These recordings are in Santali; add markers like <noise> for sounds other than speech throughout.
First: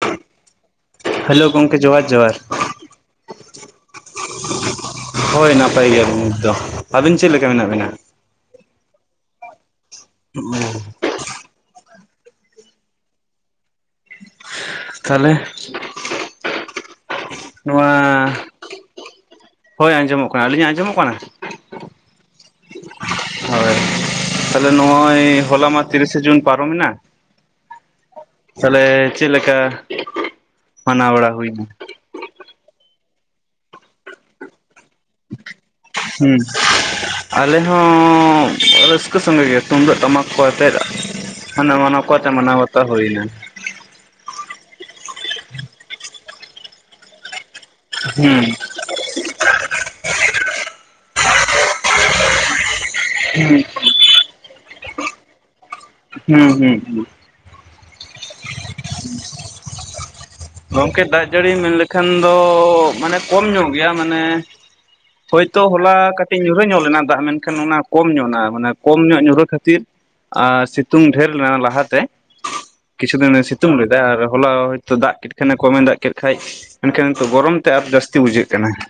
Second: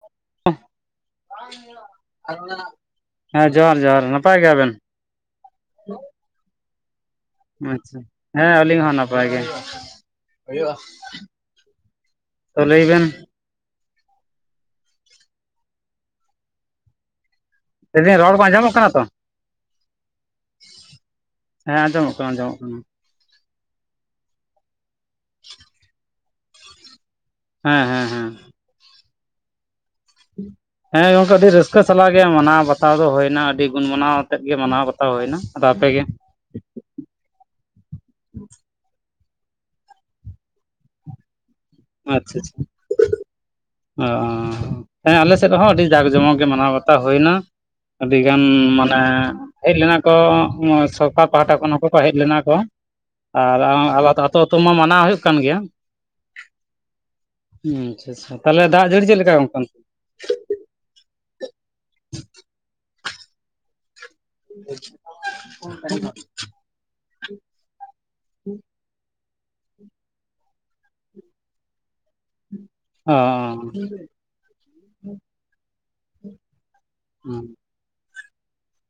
<unintelligible> ᱦᱮᱞᱚ ᱜᱚᱢᱠᱮ ᱡᱚᱦᱟᱨ ᱡᱚᱦᱟᱨ ᱾ ᱦᱮᱸ ᱡᱚᱦᱟᱨ ᱡᱚᱦᱟᱨ ᱱᱟᱯᱟᱭ ᱜᱮᱭᱟᱵᱤᱱ? ᱦᱚᱭ ᱱᱟᱯᱟᱭ ᱜᱮᱭᱟᱞᱤᱧ ᱱᱤᱛ ᱫᱚ ᱾ ᱟᱹᱵᱤᱱ ᱪᱮᱫ ᱞᱮᱠᱟ ᱢᱮᱱᱟᱜ ᱵᱤᱱᱟ? ᱟᱪᱪᱷᱟ ᱦᱮᱸ ᱟᱹᱞᱤᱧ ᱦᱚᱸ ᱱᱟᱯᱟᱭ ᱜᱮ ᱦᱩᱭᱩᱜᱼᱟ ᱾ ᱛᱚ ᱞᱟᱹᱭ ᱵᱮᱱ? ᱛᱟᱦᱚᱞᱮ ᱱᱚᱣᱟ ᱞᱟᱹᱭᱫᱟᱹᱧ ᱨᱚᱲ ᱠᱚ ᱟᱸᱡᱚᱢᱚᱜ ᱠᱟᱱᱟ ᱛᱚ ᱦᱚᱭ ᱟᱸᱡᱚᱢᱚᱜ ᱠᱟᱱᱟ ᱟᱹᱞᱤᱧ ᱟᱸᱡᱚᱢᱚᱜ ᱠᱟᱱᱟ? ᱦᱮᱸ ᱟᱸᱡᱚᱢᱚᱜ ᱠᱟᱱᱟ ᱟᱸᱡᱚᱢᱚᱜ ᱠᱟᱱᱟ ᱾ ᱦᱚᱭ ᱛᱟᱦᱞᱮ ᱱᱚᱜᱼᱚᱭ ᱦᱚᱞᱟ ᱢᱟ ᱛᱤᱨᱤᱥᱮ ᱡᱩᱱ ᱯᱟᱨᱚᱢᱮ ᱮᱱᱟ ᱦᱮᱸ ᱦᱮᱸ ᱦᱮᱸ ᱾ ᱛᱟᱦᱚᱞᱮ ᱪᱮᱫ ᱞᱮᱠᱟ ᱢᱟᱱᱟᱣ ᱦᱮᱸ ᱵᱟᱲᱟ ᱜᱚᱢᱠᱮ ᱟᱹᱰᱤ ᱦᱩᱭᱱᱟ? ᱨᱟᱹᱥᱠᱟᱹ ᱥᱟᱞᱟᱜ ᱜᱮ ᱢᱟᱱᱟᱣ ᱵᱟᱛ ᱛᱟᱣ ᱫᱚ ᱦᱩᱭᱮᱱᱟ ᱟᱹᱰᱤ ᱜᱩᱱ ᱜᱩᱱᱟᱣ ᱟᱛᱮᱫ ᱢᱟᱱᱟᱣ ᱟᱛᱮᱫ ᱜᱮ ᱢᱟᱱᱟᱣ ᱵᱟᱛᱟᱣ ᱦᱩᱭᱱᱟ ᱾ ᱦᱩᱸ ᱾ <unintelligible> ᱟᱞᱮ ᱦᱚᱸ ᱨᱟᱹᱥᱠᱟᱹ ᱥᱚᱝᱜᱮ ᱜᱮ ᱛᱩᱢᱫᱟᱜ ᱴᱟᱢᱟᱠ ᱠᱚ ᱟᱛᱮᱫ ᱦᱟᱱᱟ ᱱᱚ ᱚᱠᱟᱛᱮ ᱟᱪᱪᱷᱟ ᱢᱟᱱᱟᱣ ᱟᱪᱪᱷᱟ ᱵᱟᱛᱟᱣ ᱦᱩᱭ ᱮᱱᱟ ᱾ ᱚ ᱦᱮᱸ ᱟᱞᱮ ᱥᱮᱫ ᱨᱮᱦᱚᱸ ᱟᱹᱰᱤ ᱡᱟᱠ ᱡᱚᱢᱚᱠ ᱜᱮ ᱢᱟᱱᱟᱣ ᱵᱟᱛᱟᱣ ᱦᱩᱭᱱᱟ ᱾ ᱟᱹᱰᱤᱜᱟᱱ ᱦᱩᱸ ᱢᱟᱱᱮ ᱦᱮᱡ ᱞᱮᱱᱟ ᱠᱚ ᱥᱚᱨᱠᱟᱨ ᱯᱟᱦᱴᱟ ᱠᱷᱚᱱ ᱱᱩᱠᱩ ᱠᱚ ᱦᱮᱡ ᱞᱮᱱᱟ ᱠᱚ ᱟᱨ <unintelligible> ᱛᱚ ᱢᱟ ᱢᱟᱱᱟᱣ ᱦᱩᱭᱩᱜ ᱠᱟᱱ ᱜᱮᱭᱟ ᱾ ᱦᱩᱸ ᱦᱩᱸ ᱦᱩᱸ ᱾ ᱟᱪᱪᱷᱟ ᱟᱪᱪᱷᱟ ᱛᱟᱦᱚᱞᱮ ᱫᱟᱜ ᱡᱟᱹᱲᱤ ᱪᱮᱫ ᱞᱮᱠᱟ ᱜᱚᱢᱠᱮ? ᱜᱚᱝᱠᱮ ᱫᱟᱜ ᱡᱟᱹᱲᱤ ᱢᱮᱱ ᱞᱮᱠᱷᱟᱱ ᱫᱚ ᱢᱟᱱᱮ ᱠᱚᱢ ᱧᱚᱜ ᱜᱮᱭᱟ ᱢᱟᱱᱮ ᱦᱚᱭᱛᱚ ᱦᱚᱞᱟ ᱠᱟᱹᱴᱤᱡ ᱧᱩᱨᱦᱟᱹ ᱧᱚᱜ ᱞᱮᱱᱟ ᱫᱟᱜ ᱢᱮᱱᱠᱷᱟᱱ ᱚᱱᱟ ᱠᱚᱢ ᱧᱚᱜ ᱮᱱᱟ ᱢᱟᱱᱮ ᱠᱚᱢ ᱧᱚᱜ ᱧᱩᱨᱦᱟᱹ ᱠᱷᱟᱹᱛᱤᱨ ᱟᱨ ᱥᱤᱛᱩᱝ ᱰᱷᱮᱨ ᱞᱮᱱᱟ ᱞᱟᱦᱟᱛᱮ ᱠᱤᱪᱷᱩ ᱚ ᱫᱤᱱ ᱮ ᱥᱤᱛᱩᱝ ᱞᱮᱫᱟ ᱟᱨ ᱦᱚᱞᱟ ᱦᱚᱭᱛᱚ ᱫᱟᱜ ᱠᱮᱫ ᱠᱷᱟᱱᱮ ᱠᱚᱢᱮ ᱫᱟᱜ ᱠᱮᱫ ᱠᱷᱟᱱ ᱢᱮᱱᱠᱷᱟᱱ ᱚ ᱜᱚᱨᱚᱢ ᱛᱮ ᱟᱨ ᱡᱟᱹᱥᱛᱤ ᱵᱩᱡᱷᱟᱹᱜ ᱠᱟᱱᱟ ᱾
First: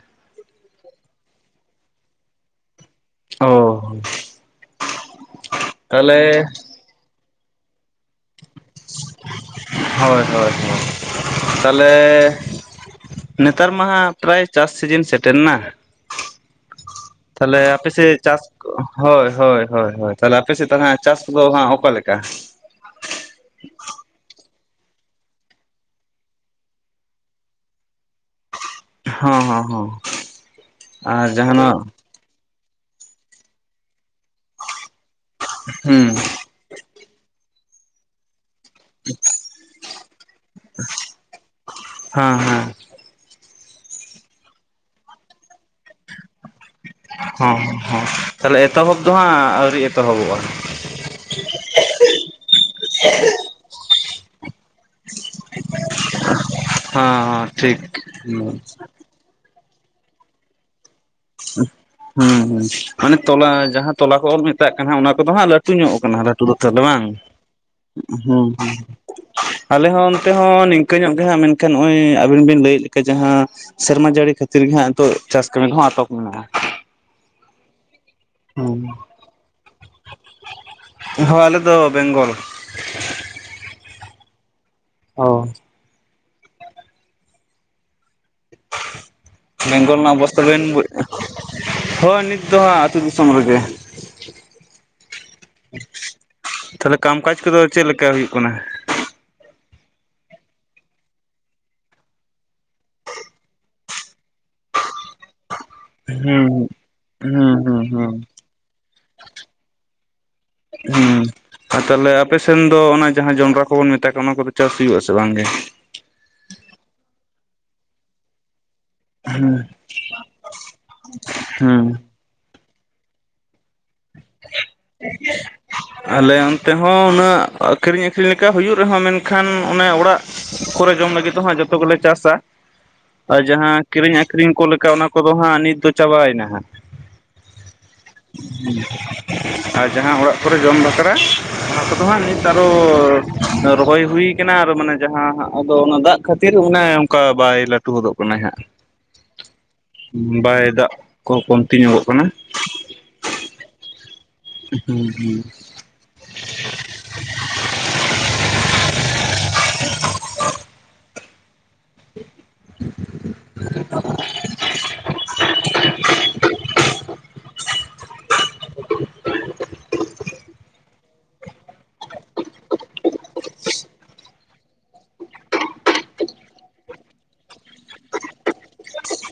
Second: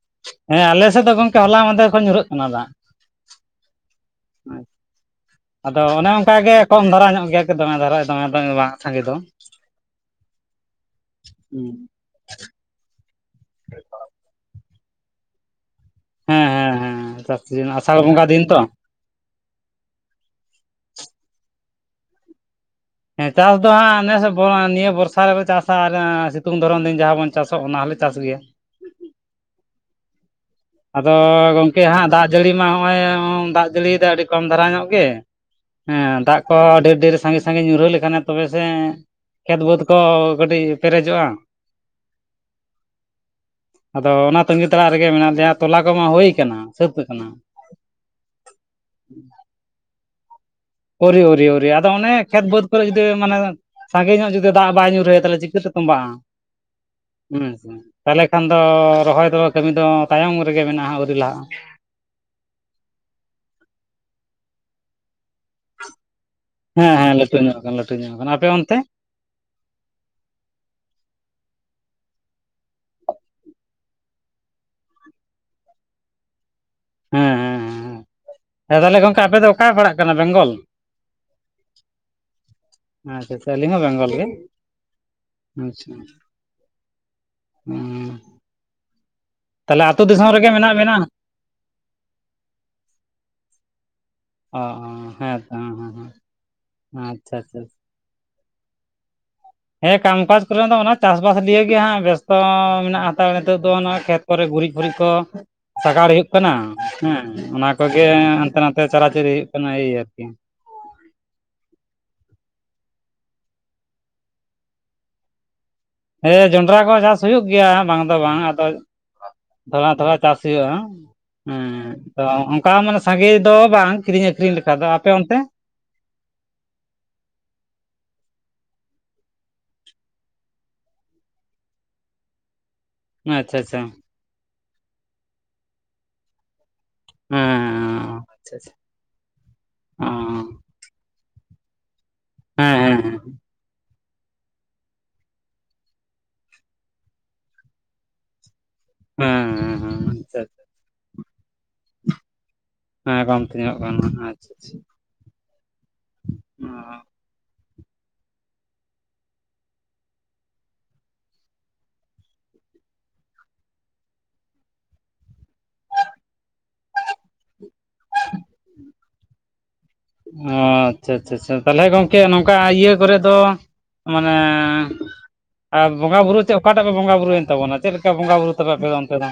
ᱦᱮᱸ ᱟᱞᱮ ᱥᱮᱫ ᱫᱚ ᱜᱚᱢᱠᱮ ᱦᱚᱞᱟ ᱢᱟᱫᱷᱮᱨ ᱠᱷᱚᱱ ᱧᱩᱨᱦᱟᱹᱜ ᱠᱟᱱᱟ ᱫᱟᱜ ᱾ ᱚ ᱟᱫᱚ ᱚᱱᱮ ᱚᱱᱠᱟ ᱛᱟᱦᱚᱞᱮ ᱜᱮ ᱠᱚᱢ ᱫᱷᱟᱨᱟ ᱧᱚᱜ ᱜᱮᱭᱟ ᱫᱚᱢᱮ ᱫᱷᱟᱨᱟ ᱫᱚᱢᱮ ᱵᱟᱝ ᱥᱟᱸᱜᱮ ᱫᱚ ᱾ ᱦᱚᱭ ᱦᱚᱭ ᱦᱚᱭ ᱛᱟᱦᱚᱞᱮ ᱱᱮᱛᱟᱨ ᱢᱟᱦᱟᱸ ᱯᱨᱟᱭ ᱪᱟᱥ ᱥᱤᱡᱤᱱ ᱥᱮᱴᱮᱨ ᱱᱟ ᱾ ᱦᱮᱸ ᱦᱮᱸ ᱦᱮᱸ ᱪᱟᱥ ᱛᱟᱦᱚᱞᱮ ᱫᱤᱱ ᱟᱯᱮ ᱟᱥᱟᱲ ᱥᱮᱫ ᱵᱚᱸᱜᱟ ᱫᱤᱱ ᱪᱟᱥ ᱛᱚ ᱦᱚᱭ ᱦᱚᱭ ᱦᱚᱭ ᱛᱟᱦᱚᱞᱮ ᱟᱯᱮᱥᱮᱫ ᱦᱟᱸᱜ ᱪᱟᱥ ᱫᱚ ᱦᱟᱸᱜ ᱚᱠᱟ ᱞᱮᱠᱟ? ᱦᱮᱸ ᱪᱟᱥ ᱫᱚ ᱦᱟᱸᱜ ᱱᱮᱥ ᱱᱤᱭᱟᱹ ᱵᱚᱨᱥᱟ ᱨᱮᱞᱮ ᱪᱟᱥᱟ ᱟᱨ ᱥᱤᱛᱩᱝ ᱫᱷᱚᱨᱚᱱ ᱫᱤᱱ ᱡᱟᱦᱟᱸ ᱵᱚᱱ ᱪᱟᱥᱟ ᱚᱱᱟ ᱦᱚᱸᱞᱮ ᱪᱟᱥ ᱜᱮᱭᱟ᱾ ᱦᱚᱸ ᱦᱚᱸ ᱦᱚᱸ ᱾ ᱟᱫᱚ ᱜᱚᱝᱠᱮ ᱦᱟᱸᱜ ᱫᱟᱜ ᱡᱟᱹᱲᱤ ᱢᱟ ᱱᱚᱜᱼᱚᱭ ᱫᱟᱜ ᱡᱟᱹᱲᱤᱭᱮᱫᱟ ᱟᱹᱰᱤ ᱠᱚᱢ ᱫᱷᱟᱨᱟ ᱧᱚᱜ ᱜᱮ ᱾ ᱦᱩᱸ ᱦᱮᱸ ᱫᱟᱜ ᱠᱚ ᱟᱹᱰᱤ ᱰᱷᱮᱨ ᱥᱟᱺᱜᱮ ᱥᱟᱺᱜᱮ ᱧᱩᱨᱦᱟᱹ ᱞᱮᱠᱷᱟᱱ ᱛᱚᱵᱮ ᱥᱮ ᱾ ᱠᱷᱮᱛ ᱵᱟᱹᱫᱽ ᱠᱚ ᱠᱟᱹᱴᱤᱡ ᱯᱮᱨᱮᱡᱚᱜᱼᱟ ᱾ ᱦᱮᱸ ᱦᱮᱸ ᱟᱫᱚ ᱚᱱᱟ ᱛᱟᱹᱜᱤ ᱛᱟᱲᱟᱜ ᱨᱮᱜᱮ ᱢᱮᱱᱟᱜ ᱞᱮᱭᱟ ᱛᱚᱞᱟ ᱠᱚᱢᱟ ᱦᱩᱭ ᱟᱠᱟᱱᱟ ᱾ ᱥᱟᱹᱛ ᱦᱚᱸ ᱦᱚᱸ ᱛᱟᱦᱚᱞᱮ ᱮᱛᱚᱦᱚᱵ ᱫᱚ ᱦᱟᱸᱜ ᱟᱹᱣᱨᱤ ᱮᱛᱚᱦᱚᱵᱚᱜᱼᱟ? ᱟᱣᱨᱤ ᱟᱣᱨᱤ ᱟᱣᱨᱤ ᱟᱫᱚ ᱚᱱᱮ ᱠᱷᱮᱛ ᱵᱟᱹᱫᱽ ᱠᱚᱨᱮ ᱡᱩᱫᱤ ᱢᱟᱱᱮ ᱥᱟᱸᱜᱮ ᱧᱚᱜ ᱡᱩᱫᱤ ᱫᱟᱜ ᱵᱟᱭ ᱧᱩᱨᱦᱭᱟ ᱛᱟᱦᱚᱞᱮ ᱪᱤᱠᱟᱹᱛᱮ ᱛᱚᱸᱵᱟᱜᱼᱟ ᱦᱮ ᱦᱚᱸ ᱥᱮ ᱴᱷᱤᱠ ᱛᱟᱦᱚᱞᱮ ᱦᱩᱸ ᱠᱷᱟᱱ ᱫᱚ ᱨᱚᱦᱚᱭ ᱫᱚ ᱠᱟᱹᱢᱤ ᱫᱚ ᱛᱟᱭᱚᱢ ᱨᱮᱜᱮ ᱢᱮᱱᱟᱜᱼᱟ ᱞᱟᱦᱟᱜᱼᱟ ᱦᱩᱸ ᱦᱩᱸ ᱢᱟᱱᱮ ᱛᱚᱞᱟ ᱡᱟᱦᱟᱸ ᱛᱚᱞᱟ ᱠᱚ ᱵᱚ ᱢᱮᱛᱟᱜ ᱠᱟᱱᱟ ᱚᱱᱟ ᱠᱚᱫᱚ ᱦᱟᱸᱜ ᱞᱟᱹᱴ ᱞᱟᱴᱩ ᱧᱚᱜ ᱠᱟᱱᱟ ᱞᱟᱴᱩ ᱫᱚ ᱛᱟᱦᱚᱞᱮ ᱦᱮᱸ ᱵᱟᱝ, ᱦᱮᱸ ᱞᱟᱹᱴᱩ ᱧᱚᱜ ᱟᱠᱟᱱᱟ ᱞᱟᱹᱴᱩ ᱧᱚᱜ ᱦᱩᱸ ᱟᱠᱟᱱᱟ ᱦᱩᱸ ᱟᱯᱮ ᱚᱱᱛᱮ ᱟᱞᱮ ᱦᱚᱸ ᱚᱱᱛᱮ ᱦᱚᱸ ᱱᱤᱝᱠᱟᱹ ᱧᱚᱜ ᱜᱮ ᱦᱟᱸᱜ ᱢᱮᱱᱠᱷᱟᱱ ᱱᱚᱜᱼᱚᱭ ᱟᱹᱵᱤᱱ ᱵᱤᱱ ᱞᱟᱹᱭᱮᱫ ᱞᱮᱠᱟ ᱡᱟᱦᱟᱸ ᱥᱮᱨᱢᱟ ᱡᱟᱹᱲᱤ ᱠᱷᱟᱹᱛᱤᱨ ᱜᱮ ᱦᱟᱸᱜ ᱱᱤᱛᱚᱜ ᱪᱟᱥ ᱠᱟᱹᱢᱤ ᱠᱚᱦᱚᱸ ᱟᱴᱚᱠ ᱢᱮᱱᱟᱜᱼᱟ᱾ ᱦᱮᱸ ᱦᱮᱸ ᱦᱮᱸ ᱦᱩᱸ ᱦᱮᱸ ᱛᱟᱦᱚᱞᱮ ᱜᱚᱢᱠᱮ ᱟᱯᱮ ᱫᱚ ᱚᱠᱟ ᱯᱟᱲᱟᱜ ᱠᱟᱱᱟ ᱵᱮᱝᱜᱚᱞ? ᱦᱳᱭ ᱟᱞᱮ ᱫᱚ ᱵᱮᱝᱜᱚᱞ ᱟᱪᱪᱷᱟ ᱪᱷᱟ ᱟᱞᱤᱧ ᱦᱚᱸ ᱵᱮᱝᱜᱚᱞ ᱜᱮ᱾ ᱚ ᱟᱪᱪᱷᱟ ᱦᱩᱸ ᱛᱟᱦᱚᱞᱮ ᱵᱮᱝᱜᱚᱞ ᱟᱹᱛᱩ ᱨᱮᱱᱟᱜ ᱫᱤᱥᱚᱢ ᱚᱵᱚᱥᱛᱟ ᱨᱮᱜᱮ ᱵᱮᱱ, ᱢᱮᱱᱟᱜ ᱵᱮᱱᱟ ᱦᱳᱭ ᱱᱤᱛ ᱫᱚ ᱦᱟᱸᱜ ᱟᱹᱛᱩ ᱫᱤᱥᱚᱢ ᱨᱮᱜᱮ᱾ ᱚ ᱦᱚ ᱦᱮᱸ ᱛᱚ ᱦᱮᱸ ᱦᱮᱸ ᱟᱪᱪᱷᱟ ᱟᱪᱪᱷᱟ᱾ ᱠᱟᱹ ᱦᱩᱭᱩᱜ ᱠᱟᱱᱟ᱾ ᱦᱮᱸ ᱠᱟᱢᱠᱟᱡ ᱠᱚᱨᱮ ᱫᱚ ᱚᱱᱟ ᱪᱟᱥᱵᱟᱥ ᱱᱤᱭᱮ ᱜᱮ ᱦᱟᱸᱜ ᱵᱮᱥᱛᱚ ᱢᱮᱱᱟᱜ ᱦᱟᱛᱟᱲ ᱱᱤᱛᱚᱜ ᱫᱚ ᱚᱱᱟ ᱠᱷᱮᱛ ᱠᱚᱨᱮ ᱜᱩᱨᱤᱡ ᱜᱩᱨᱤᱡ ᱠᱚ ᱥᱟᱜᱟᱲ ᱦᱩᱭᱩᱜ ᱦᱩᱸ ᱠᱟᱱᱟ ᱦᱮᱸ ᱦᱩᱸ ᱚᱱᱟ ᱦᱩᱸ ᱠᱚᱜᱮ ᱦᱩᱸ ᱦᱟᱱᱛᱮ ᱱᱟᱛᱮ ᱪᱟᱨᱟ ᱪᱟᱹᱨᱤ ᱦᱩᱭᱩᱜ ᱠᱟᱱᱟ ᱮ ᱟᱨᱠᱤ᱾ ᱦᱩᱸ ᱟᱨ ᱛᱟᱦᱚᱞᱮ ᱟᱯᱮᱥᱮᱱ ᱫᱚ ᱚᱱᱟ ᱡᱟᱦᱟᱸ ᱡᱚᱱᱰᱨᱟ ᱠᱚᱵᱚᱱ ᱢᱮᱛᱟᱜ ᱠᱟᱱᱟ ᱚᱱᱟ ᱠᱚᱫᱚ ᱪᱟᱥ ᱦᱩᱭᱩᱜ ᱟ ᱥᱮ ᱵᱟᱝ ᱜᱮ? ᱦᱮᱸ ᱡᱚᱱᱰᱨᱟ ᱠᱚ ᱪᱟᱥ ᱦᱩᱭᱩᱜ ᱜᱮᱭᱟ ᱵᱟᱝ ᱫᱚ ᱵᱟᱝ ᱟᱫᱚ, ᱛᱷᱚᱲᱟ ᱛᱷᱚᱲᱟ ᱪᱟᱥ ᱦᱩᱭᱩᱜᱼᱟ ᱦᱩᱸ ᱦᱮᱸ ᱚᱱᱠᱟ ᱢᱟᱱᱮ ᱥᱟᱸᱜᱮ ᱫᱚ ᱵᱟᱝ, ᱠᱤᱨᱤᱧ ᱟᱹᱠᱷᱨᱤᱧ ᱞᱮᱠᱷᱟ ᱫᱚ᱾ ᱟᱯᱮ ᱚᱱᱛᱮ? ᱟᱞᱮ ᱚᱱᱛᱮ ᱦᱚᱸ ᱩᱱᱟᱹᱜ ᱟᱠᱷᱨᱤᱧ ᱟᱠᱷᱨᱤᱧ ᱞᱮᱠᱟ ᱦᱩᱭᱩᱜ ᱨᱮᱦᱚᱸ ᱢᱮᱱᱠᱷᱟᱱ ᱚᱱᱮ ᱚᱲᱟᱜ ᱠᱚᱨᱮ ᱡᱚᱢ ᱞᱟᱹᱜᱤᱫ ᱫᱚ ᱦᱟᱜ ᱡᱚᱛᱚ ᱜᱮᱞᱮ ᱪᱟᱥᱟ᱾ ᱟᱨ ᱟᱪᱪᱷᱟ ᱡᱟᱦᱟᱸ ᱟᱪᱪᱷᱟ ᱦᱮᱸ ᱠᱤᱨᱤᱧ ᱟᱠᱷᱨᱤᱧ ᱠᱚ ᱞᱮᱠᱟ ᱚᱱᱟ ᱠᱚᱫᱚ ᱦᱟᱸᱜ ᱱᱤᱛ ᱫᱚ ᱪᱟᱵᱟᱭᱮᱱᱟ ᱦᱟᱸᱜ᱾ ᱦᱮᱸ <unintelligible> ᱟᱨ ᱡᱟᱦᱟᱸ ᱚᱲᱟᱜ ᱠᱚᱨᱮ ᱡᱚᱢ ᱵᱟᱠᱷᱨᱟ ᱚᱱᱟ ᱠᱚᱫᱚ ᱦᱟᱸᱜ ᱱᱤᱛᱟᱨ ᱟᱨᱚ ᱦᱮᱸ ᱦᱮᱸ ᱦᱮᱸ ᱨᱚᱦᱚᱭ ᱦᱩᱭ ᱠᱟᱱᱟ ᱟᱨ ᱢᱟᱱᱮ ᱡᱟᱦᱟᱸ ᱦᱟᱸᱜ ᱟᱫᱚ ᱚᱱᱟ ᱫᱟᱜ ᱠᱷᱟᱹᱛᱤᱨ ᱚᱱᱮ ᱚᱱᱠᱟ ᱵᱟᱭ ᱞᱟᱹᱴᱩ ᱦᱚᱫᱚᱜ ᱠᱟᱱᱟᱭ ᱦᱟᱸᱜ᱾ ᱦᱮᱸ ᱦᱮᱸ ᱦᱮᱸ ᱟᱪᱪᱷᱟ ᱵᱟᱭ ᱫᱟᱜ ᱠᱚ ᱠᱚᱢᱛᱤ ᱧᱚᱜᱚᱜ ᱠᱟᱱᱟ᱾ ᱦᱮᱸ ᱠᱚᱢᱛᱮ ᱧᱚᱜ ᱠᱟᱱᱟ <unintelligible> <inaudible> ᱚ <inaudible> <inaudible> ᱚ ᱟᱪᱪᱷᱟ ᱟᱪᱪᱷᱟ ᱪᱷᱟ ᱛᱟᱦᱞᱮ ᱜᱚᱝᱠᱮ ᱱᱚᱝᱠᱟ ᱤᱭᱟᱹ ᱠᱚᱨᱮ ᱫᱚ ᱢᱟᱱᱮ ᱟᱨ ᱵᱚᱸᱜᱟ ᱵᱩᱨᱩ ᱪᱮᱫ ᱚᱠᱟᱴᱟᱜ ᱯᱮ ᱵᱚᱸᱜᱟᱼ ᱵᱩᱨᱩᱭᱮᱱ ᱛᱟᱵᱚᱱᱟ ᱪᱮᱫ ᱞᱮᱠᱟ ᱵᱚᱸᱜᱟ ᱵᱩᱨᱩ ᱛᱚᱵᱮ ᱟᱯᱮ ᱫᱚ ᱚᱱᱛᱮ ᱫᱚ?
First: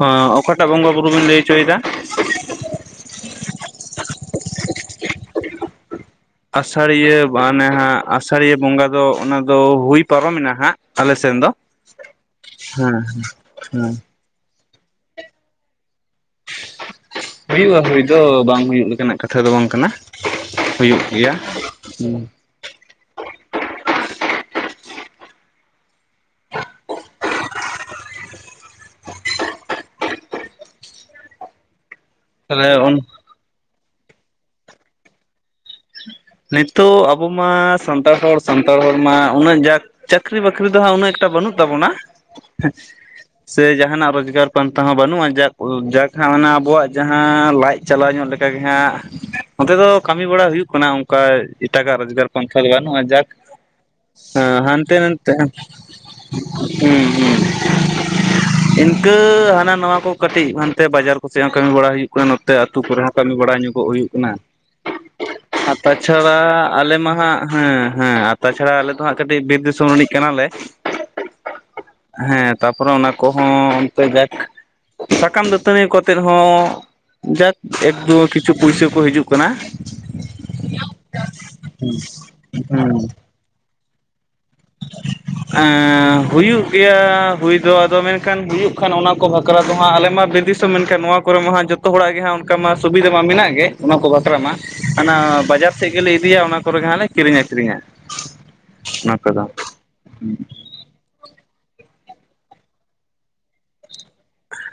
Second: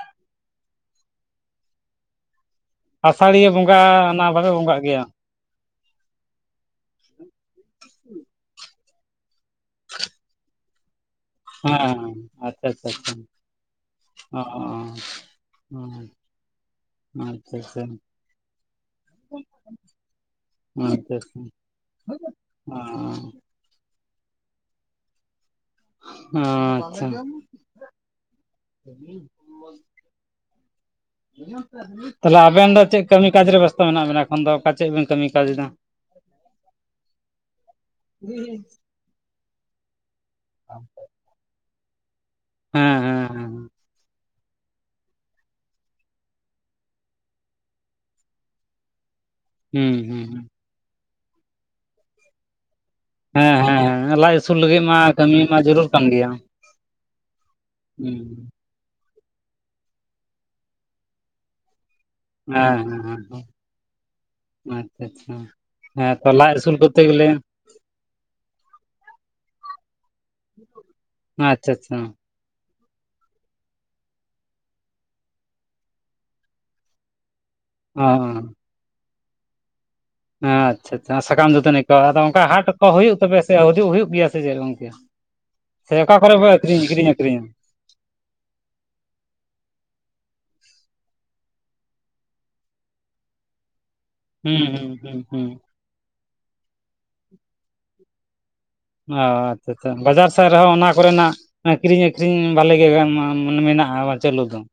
ᱦ ᱚᱠᱟᱴᱟᱜ ᱵᱚᱸᱜᱟ ᱵᱩᱨᱩ ᱵᱤᱱ ᱞᱟᱹᱭ ᱪᱳᱭ ᱫᱟ? ᱟᱥᱟᱲᱤᱭᱟᱹ ᱵᱚᱸᱜᱟ ᱚᱱᱟ ᱵᱟᱯᱮ ᱵᱚᱸᱜᱟᱜ ᱜᱮᱭᱟ? ᱟᱥᱟᱲᱤᱭᱟᱹ ᱢᱟᱱᱮ ᱦᱟᱸᱜ ᱟᱥᱟᱲᱤᱭᱟᱹ ᱵᱚᱸᱜᱟ ᱫᱚ ᱚᱱᱟ ᱫᱚ ᱦᱩᱭ ᱯᱟᱨᱚᱢᱮᱱᱟ ᱦᱟᱸᱜ, ᱟᱞᱮ ᱥᱮᱱ ᱫᱚ ᱦᱮᱸ ᱟᱪᱪᱷᱟ ᱟᱪᱪᱷᱟ ᱦᱮᱸ ᱟᱪᱪᱷᱟ ᱦᱮᱸ, <unintelligible> ᱟᱪᱪᱷᱟ ᱦᱩᱭᱩᱜᱼᱟ ᱟᱪᱪᱷᱟ ᱦᱩᱭ ᱫᱚ ᱵᱟᱝ ᱦᱩᱭᱩᱜ ᱞᱮᱠᱟᱱᱟᱜ ᱠᱟᱛᱷᱟ ᱫᱚ ᱵᱟᱝ ᱠᱟᱱᱟ᱾ ᱦᱩᱭᱩᱜ ᱜᱮᱭᱟ ᱦᱩᱸ ᱚ ᱦ ᱟᱪᱪᱷᱟ ᱛᱟᱦᱚᱞᱮ ᱟᱵᱮᱱ ᱫᱚ ᱪᱮᱫ ᱠᱟᱹᱢᱤ ᱠᱟᱡᱽ ᱨᱮ ᱵᱮᱵᱚᱥᱛᱟ ᱢᱮᱱᱟᱜ ᱵᱮᱱᱟ ᱮᱠᱷᱚᱱ ᱫᱚ, ᱚᱠᱟ ᱪᱮᱫ ᱵᱤᱱ ᱠᱟᱹᱢᱤ ᱠᱟᱡᱽ ᱫᱟ? ᱱᱤᱛᱳ ᱟᱵᱚ ᱢᱟ ᱥᱟᱱᱛᱟᱲ ᱦᱚᱲ, ᱥᱟᱱᱛᱟᱲ ᱦᱚᱲᱢᱟ ᱩᱱᱟᱹᱜ ᱡᱟᱠ ᱪᱟᱹᱠᱨᱤ ᱵᱟᱹᱠᱨᱤ ᱫᱚ ᱦᱟᱸᱜ ᱩᱱᱟᱹᱜ ᱮᱠᱴᱟ ᱵᱟᱹᱱᱩᱜ ᱛᱟᱵᱚᱱᱟ᱾ ᱦᱮᱸ ᱦᱮᱸ ᱦᱮᱸ ᱥᱮ ᱡᱟᱦᱟᱱᱟᱜ ᱨᱳᱡᱽᱜᱟᱨ ᱯᱟᱱᱛᱟ ᱦᱚᱸ ᱵᱟᱹᱱᱩᱜᱼᱟ ᱡᱟᱠ, ᱡᱟᱠ ᱦᱟᱸᱜ ᱢᱟᱱᱮ ᱟᱵᱚᱣᱟᱜ ᱡᱟᱦᱟᱸ ᱞᱟᱡ ᱪᱟᱞᱟᱣ ᱧᱚᱜ ᱞᱮᱠᱟᱜᱮ ᱦᱟᱸᱜ <inaudible> ᱱᱚᱛᱮ ᱫᱚ ᱠᱟᱹᱢᱤ ᱦᱩᱸ ᱵᱟᱲᱟ ᱦᱩᱭᱩᱜ ᱠᱟᱱᱟ, ᱚᱱᱠᱟ ᱮᱴᱟᱜᱟᱜ ᱨᱳᱡᱽᱜᱟᱨ ᱯᱚᱱᱛᱷᱟ ᱫᱚ ᱵᱟᱹᱱᱩᱜᱼᱟ, ᱡᱟᱠ ᱦᱮᱸ ᱦᱮᱸ ᱦᱮᱸ ᱞᱟᱡ ᱟᱹᱥᱩᱞ ᱟᱸ ᱞᱟᱹᱜᱤᱫ ᱦᱟᱱᱛᱮ ᱢᱟ ᱱᱟᱱᱛᱮ, ᱠᱟᱹᱢᱤ ᱦᱩᱸ ᱢᱟ ᱡᱟᱹᱨᱩᱲ ᱠᱟᱱ ᱜᱮᱭᱟ ᱦᱩᱸ᱾ <inaudible> ᱤᱱᱠᱟᱹ ᱦᱟᱱᱟ ᱱᱚᱣᱟ ᱠᱚ ᱠᱟᱹᱴᱤᱡ, ᱦᱟᱱᱛᱮ ᱵᱟᱡᱟᱨ ᱠᱚᱥᱮᱫ ᱦᱚᱸ ᱠᱟᱹᱢᱤ ᱵᱟᱲᱟ ᱦᱩᱭᱩᱜ᱾ ᱚᱠᱟ ᱱᱚᱛᱮ ᱦᱮᱸ ᱟᱹᱛᱩ ᱠᱚᱨᱮ ᱦᱚᱸ ᱦᱮᱸ ᱠᱟᱹᱢᱤ ᱦᱮᱸ ᱵᱟᱲᱟ ᱧᱚᱜᱚᱜ ᱦᱩᱭᱩᱜ ᱠᱟᱱᱟ᱾ ᱟᱪᱪᱷᱟ ᱟᱪᱪᱷᱟ᱾ ᱟᱨ ᱦᱮᱸ ᱛᱚ ᱞᱟᱡ ᱛᱟᱪᱷᱟᱲᱟ, ᱟᱹᱥᱩᱞ ᱟᱞᱮ ᱠᱚᱨᱛᱮ ᱢᱟ ᱜᱮᱞᱮ ᱦᱟᱸᱜ ᱦᱮᱸ ᱦᱮᱸ, ᱟᱨ ᱛᱟᱪᱷᱟᱲᱟ ᱟᱞᱮ ᱫᱚ ᱦᱟᱸᱜ ᱠᱟᱹᱴᱤᱡ ᱵᱤᱨ ᱫᱤᱥᱚᱢ ᱨᱤᱱᱤᱡ ᱠᱟᱱᱟᱞᱮ᱾ ᱟᱪᱪᱷᱟ ᱟᱪᱪᱷᱟ᱾ ᱦᱮᱸ, ᱛᱟᱯᱚᱨᱮ ᱚᱱᱟ ᱠᱚᱦᱚᱸ ᱚᱱᱛᱮ ᱡᱟᱠ, ᱥᱟᱠᱟᱢ ᱫᱟᱹᱛᱟᱹᱱᱤ ᱠᱚᱛᱮᱫ ᱦᱚᱸ ᱡᱟᱠ, ᱚ ᱮᱠᱴᱩᱼᱚ ᱦᱮᱸ ᱠᱤᱪᱷᱩ ᱯᱩᱭᱥᱟᱹ ᱠᱚ ᱦᱤᱡᱩᱜ ᱠᱟᱱᱟ᱾ ᱦᱮᱸ, ᱟᱪᱪᱷᱟ ᱟᱪᱪᱷᱟ᱾ ᱟ ᱥᱟᱠᱟᱢ ᱫᱟᱹᱛᱟᱹᱱᱤ ᱠᱚ, ᱟᱫᱚ ᱚᱱᱠᱟ ᱦᱟᱴ ᱠᱚ ᱦᱩᱭᱩᱜ ᱛᱚᱵᱮ ᱥᱮ ᱦᱤᱡᱩᱜ ᱦᱩᱭᱩᱜ ᱜᱮᱭᱟ, ᱥᱮ ᱪᱮᱫ ᱜᱚᱢᱠᱮ? ᱮᱸᱻ ᱦᱩᱭᱩᱜ ᱜᱮᱭᱟ ᱠᱤᱨᱤᱧ ᱟᱹᱠᱷᱨᱤᱧᱟ ᱦᱩᱭ ᱫᱚ, ᱟᱫᱚ ᱢᱮᱱᱠᱷᱟᱱ ᱦᱩᱭᱩᱜ ᱠᱷᱟᱱ ᱚᱱᱟ ᱠᱚ ᱵᱷᱟᱠᱷᱨᱟ ᱫᱚ ᱦᱟᱸᱜ ᱟᱞᱮ ᱢᱟ ᱵᱤᱨ ᱫᱤᱥᱚᱢ ᱢᱮᱱᱠᱷᱟᱱ ᱱᱚᱣᱟ ᱠᱚᱨᱮ ᱢᱟ ᱦᱟᱸ ᱡᱚᱛᱚ ᱡᱚᱛᱚ ᱦᱚᱲᱟᱜ ᱜᱮ ᱦᱟᱸᱜ ᱚᱱᱠᱟ ᱢᱟ ᱥᱩᱵᱤᱫᱷᱟ ᱢᱟ ᱢᱮᱱᱟᱜ ᱜᱮ, ᱚᱱᱟ ᱠᱚ ᱵᱟᱠᱷᱨᱟ ᱢᱟ ᱦᱩᱸ ᱦᱩᱸ ᱦᱟᱱᱟ ᱦᱩᱸ ᱦᱩᱸ ᱵᱟᱡᱟᱨ ᱥᱮᱫ ᱜᱮᱞᱮ ᱤᱫᱤᱭᱟ ᱚᱱᱟ ᱠᱚᱨᱮ ᱜᱮ ᱦᱟᱸᱜ ᱞᱮ ᱠᱤᱨᱤᱧ ᱟᱹᱠᱷᱨᱤᱧᱼᱟ᱾ ᱚ ᱟᱪᱪᱷᱟ ᱟᱪᱪᱷᱟ᱾ ᱵᱟᱡᱟᱨ ᱥᱮᱫ ᱨᱮᱦᱚᱸ ᱚᱱᱟ ᱠᱚᱨᱮᱱᱟᱜ ᱟᱠᱷᱨᱤᱧ ᱟᱠᱷᱨᱤᱧ, ᱵᱷᱟᱞᱮ ᱜᱮ ᱜᱟᱱ ᱢᱟ ᱢᱮᱱᱟᱜᱼᱟ᱾ ᱟᱵᱟᱨ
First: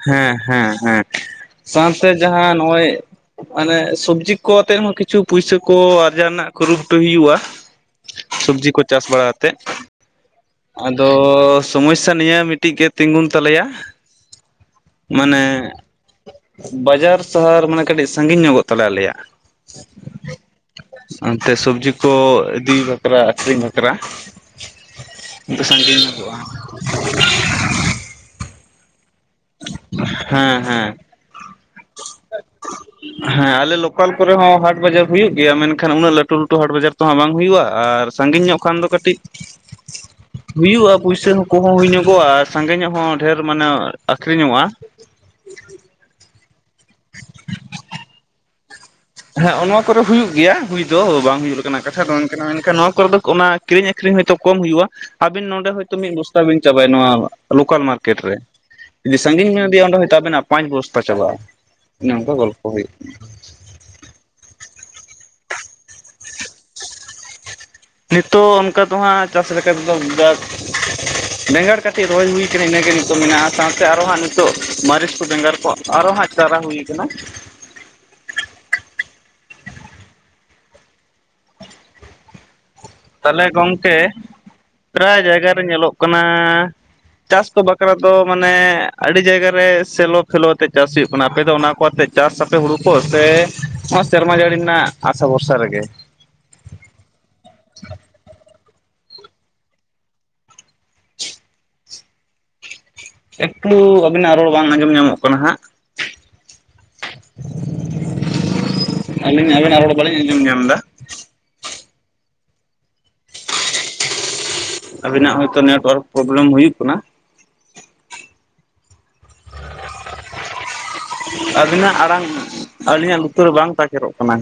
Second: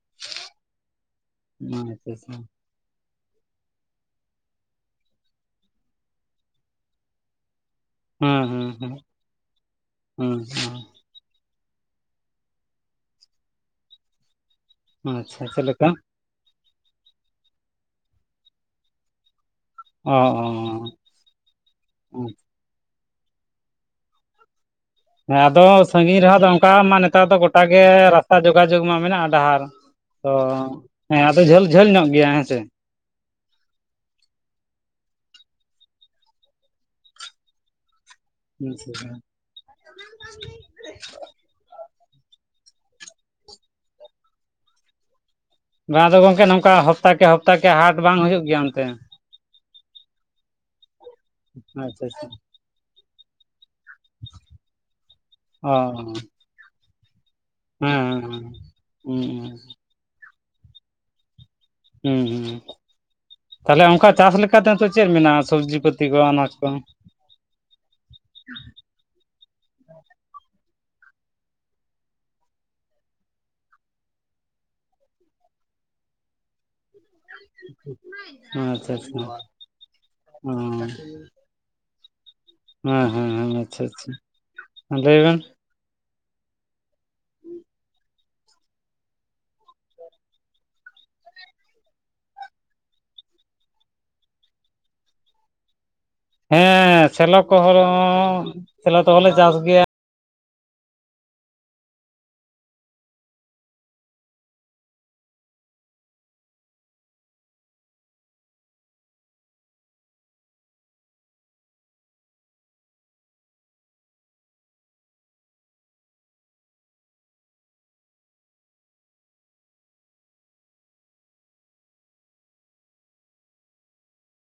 ᱦᱮᱸ ᱦᱮᱸ ᱦᱮᱸ, ᱥᱟᱶᱛᱮ ᱟᱪᱪᱷᱟ ᱟᱪᱪᱷᱟ ᱡᱟᱦᱟᱸ ᱱᱚᱜᱼᱚᱭ ᱢᱟᱱᱮ ᱥᱚᱵᱡᱤ ᱠᱚ ᱛᱮᱦᱚᱸ ᱠᱤᱪᱷᱩ ᱯᱩᱭᱥᱟᱹ ᱠᱚ ᱟᱨᱡᱟᱣ ᱨᱮᱱᱟᱜ ᱠᱩᱨᱩᱢᱩᱴᱩᱭ ᱦᱩᱭᱩᱜᱼᱟ᱾ ᱦᱮᱸ ᱦᱮᱸ ᱥᱚᱵᱡᱤ ᱦᱮᱸ ᱠᱚ ᱦᱮᱸ ᱪᱟᱥ ᱵᱟᱲᱟ ᱟᱛᱮᱫ᱾ ᱦᱮᱸ ᱟᱫᱚ ᱥᱚᱢᱚᱥᱭᱟ ᱱᱤᱭᱟᱹ ᱢᱤᱫᱴᱤᱡ ᱜᱮ ᱛᱤᱜᱩᱱ ᱛᱟᱞᱮᱭᱟ᱾ ᱟᱪᱪᱷᱟ ᱢᱟᱱᱮ, ᱪᱮᱫ ᱞᱮᱠᱟ ᱵᱟᱡᱟᱨ ᱥᱟᱦᱟᱨ ᱢᱟᱱᱮ ᱠᱟᱹᱴᱤᱡ ᱥᱟᱺᱜᱤᱧ ᱧᱚᱜᱚᱜ ᱛᱟᱞᱮ ᱟᱞᱮᱭᱟᱜ᱾ ᱚ ᱚᱱᱛᱮ ᱥᱚᱵᱡᱤ ᱠᱚ ᱚ ᱤᱫᱤ ᱵᱟᱠᱷᱨᱟ ᱟᱹᱠᱷᱨᱤᱧ ᱵᱟᱠᱷᱨᱟ᱾ ᱦᱮᱸ ᱚᱱᱛᱮ ᱟᱫᱚ ᱥᱟᱺᱜᱤᱧ ᱧᱚᱜᱚᱜᱼᱟ ᱨᱮᱦᱚᱸ ᱫᱚ ᱚᱝᱠᱟᱼᱟᱜ ᱢᱟ ᱱᱮᱛᱟᱨ ᱫᱚ ᱜᱚᱴᱟ ᱜᱮ ᱨᱟᱥᱛᱟ ᱚᱱᱠᱟ ᱡᱳᱜᱟᱡᱳᱜᱽ ᱢᱟ ᱢᱮᱱᱟᱜ ᱰᱟᱦᱟᱨ, ᱛᱚ ᱦᱮᱸ ᱟᱫᱚ ᱡᱷᱟᱹᱞ ᱡᱷᱟᱹᱞ ᱧᱚᱜ ᱜᱮᱭᱟ, ᱦᱮᱸ ᱥᱮ᱾ ᱦᱮᱸ, ᱟᱞᱮ ᱞᱳᱠᱟᱞ ᱠᱚᱨᱮ ᱦᱚᱸ ᱦᱟᱴ ᱵᱟᱡᱟᱨ ᱦᱩᱭᱩᱜ ᱜᱮᱭᱟ᱾ ᱢᱮᱱᱠᱷᱟᱱ ᱩᱱᱟᱹᱜ ᱞᱟᱹᱴᱩ ᱞᱟᱹᱴᱩ ᱦᱟᱴ ᱵᱟᱡᱟᱨ ᱛᱚ ᱦᱟᱸᱜ ᱵᱟᱝ ᱦᱩᱭᱩᱜᱼᱟ᱾ ᱟᱨ ᱥᱟᱺᱜᱤᱧ ᱧᱚᱜ ᱠᱷᱟᱱ ᱫᱚ ᱠᱟᱹᱴᱤᱡ ᱦᱩᱭᱩᱜᱼᱟ ᱯᱩᱭᱥᱟ ᱦᱚᱸ ᱠᱚᱦᱚᱸ ᱦᱩᱭ ᱧᱚᱜᱚᱜᱼᱟ, ᱟᱨ ᱥᱟᱸᱜᱮ ᱧᱚᱜ ᱦᱚᱸ ᱰᱷᱮᱸᱨ ᱢᱟᱱᱮ ᱟᱹᱠᱷᱨᱤᱧᱚᱜᱼᱟ᱾ ᱵᱟᱝ ᱟᱫᱚ ᱜᱚᱢᱠᱮ ᱱᱚᱝᱠᱟ ᱦᱟᱯᱛᱟ ᱠᱮ ᱦᱚᱯᱛᱟ ᱠᱮ ᱦᱟᱴ, ᱵᱟᱝ ᱦᱳᱭᱳᱜ ᱜᱮᱭᱟ ᱚᱱᱛᱮ? ᱦᱮᱸ, ᱱᱚᱣᱟ ᱠᱚᱨᱮ ᱦᱩᱭᱩᱜ ᱜᱮᱭᱟ ᱦᱩᱭ ᱫᱚ ᱵᱟᱝ ᱦᱩᱭᱜ ᱞᱮᱠᱟᱱᱟᱜ ᱠᱟᱛᱷᱟ ᱟᱪᱪᱷᱟ ᱫᱚ ᱵᱟᱝ ᱟᱪᱪᱷᱟ ᱠᱟᱱᱟ᱾ ᱢᱮᱱᱠᱷᱟᱱ ᱱᱚᱣᱟ ᱠᱚᱨᱮ ᱫᱚ ᱚᱱᱟ ᱠᱤᱨᱤᱧ ᱟᱹᱠᱷᱨᱤᱧ ᱦᱚᱭᱛᱳ ᱠᱚᱢ ᱦᱩᱭᱩᱜᱼᱟ᱾ ᱟᱹᱵᱤᱱ ᱱᱚᱰᱮ ᱚ ᱦᱚᱭᱛᱳ ᱢᱤᱫ ᱵᱚᱥᱛᱟ ᱵᱤᱱ ᱪᱟᱵᱟᱭ ᱱᱚᱣᱟ ᱞᱳᱠᱟᱞ ᱦᱮᱸ ᱢᱟᱨᱠᱮᱴ ᱦᱮᱸ ᱨᱮ, ᱡᱩᱫᱤ ᱥᱟᱺᱜᱤᱧ ᱦᱩᱸ ᱵᱮᱱ ᱤᱫᱮᱭᱟ ᱚᱸᱰᱮ ᱦᱚᱭᱛᱳ ᱟᱵᱮᱱᱟᱜ ᱯᱟᱸᱪ ᱵᱚᱥᱛᱟ ᱪᱟᱵᱟᱜᱼᱟ᱾ ᱚᱱᱮ ᱦᱩᱸ ᱚᱱᱠᱟ ᱦᱩᱸ ᱜᱚᱞᱯᱷᱚ ᱦᱳᱭᱳᱜ᱾ ᱛᱟᱦᱚᱞᱮ ᱚᱱᱠᱟ ᱪᱟᱥ ᱞᱮᱠᱟᱛᱮ ᱟᱫᱚ ᱪᱮᱫ ᱢᱮᱱᱟᱜᱼᱟ, ᱥᱚᱵᱽᱡᱤ ᱯᱟᱹᱛᱤ ᱠᱚ ᱟᱱᱟᱡᱽ ᱠᱚ? ᱱᱤᱛᱚᱜ ᱚᱱᱠᱟ ᱫᱚ ᱦᱟᱸᱜ ᱪᱟᱥ ᱞᱮᱠᱟᱛᱮᱫᱚ ᱡᱟᱠ ᱵᱮᱸᱜᱟᱲ ᱠᱟᱹᱴᱷᱤ ᱨᱚᱦᱚᱭ ᱦᱩᱭ ᱠᱟᱱᱟ ᱤᱱᱟᱹᱜᱮ ᱱᱤᱛᱚᱜ ᱢᱮᱱᱟᱜᱼᱟ᱾ ᱥᱟᱶᱛᱮ ᱟᱨᱚ ᱦᱟᱸᱜ ᱱᱤᱛᱚᱜ ᱢᱟᱹᱨᱤᱪ ᱠᱚ ᱵᱮᱸᱜᱟᱲ ᱠᱚ ᱟᱨᱚ ᱦᱟᱸᱜ ᱪᱟᱨᱟ ᱦᱩᱭ ᱠᱟᱱᱟ᱾ ᱟᱪᱪᱷᱟ ᱟᱪᱪᱷᱟ ᱱᱩᱭᱟ, ᱚᱸ᱾ ᱛᱟᱦᱚᱞᱮ ᱟᱪᱪᱷᱟ ᱜᱚᱢᱠᱮ ᱟᱪᱪᱷᱟ ᱯᱨᱟᱭ ᱞᱟᱹᱭ ᱵᱮᱱ ᱡᱟᱭᱜᱟ ᱨᱮ ᱧᱮᱞᱚᱜ ᱠᱟᱱᱟ᱾ ᱪᱟᱥ ᱠᱚ ᱵᱟᱠᱷᱨᱟ ᱫᱚ ᱢᱟᱱᱮ ᱟᱹᱰᱤ ᱡᱟᱭᱜᱟ ᱨᱮ ᱥᱮᱞᱚ ᱯᱷᱮᱞᱚ ᱟᱛᱮ ᱪᱟᱥ ᱦᱩᱭᱩᱜ ᱠᱟᱱᱟ ᱟᱯᱮ ᱫᱚ ᱚᱱᱟ ᱠᱚ ᱟᱛᱮᱜᱼᱼ ᱪᱟᱥ ᱟᱯᱮ ᱦᱩᱲᱩ ᱠᱚ ᱥᱮ ᱥᱮᱨᱢᱟ ᱡᱟᱹᱲᱤ ᱨᱮᱱᱟᱜ ᱟᱥᱟ ᱵᱷᱚᱨᱥᱟ ᱨᱮᱜᱮ? ᱦᱮᱸ ᱥᱮᱞᱚ ᱠᱚᱦ ᱨᱮᱦᱚ ᱥᱮᱞᱚ ᱛᱮᱸᱦᱚᱸ ᱞᱮ ᱪᱟᱥ ᱜᱮᱭᱟ᱾ ᱮᱠᱴᱩ ᱟᱵᱤᱱᱟᱜ ᱨᱚᱲ ᱵᱟᱝ ᱟᱸᱡᱚᱢ ᱧᱟᱢᱚᱜ ᱠᱟᱱᱟ ᱦᱟᱸᱜ? ᱟᱹᱞᱤᱧ ᱟᱵᱤᱱᱟᱜ ᱨᱚᱲ ᱵᱟᱹᱞᱤᱧ ᱟᱸᱡᱚᱢ ᱧᱟᱢᱫᱟ? ᱟᱵᱤ ᱱᱟᱜ ᱦᱚᱭᱛᱚ ᱱᱮᱴᱳᱣᱟᱨᱠ ᱯᱨᱚᱵᱞᱮᱢ ᱦᱩᱭᱩᱜ ᱠᱟᱱᱟ ᱾ <unintelligible> ᱟᱹᱵᱤᱱᱟᱜ ᱟᱲᱟᱝ ᱟᱹᱞᱤᱧᱟᱜ ᱞᱩᱛᱩᱨ ᱨᱮ ᱵᱟᱝ ᱛᱟᱠᱮᱨᱚᱜ ᱠᱟᱱᱟ?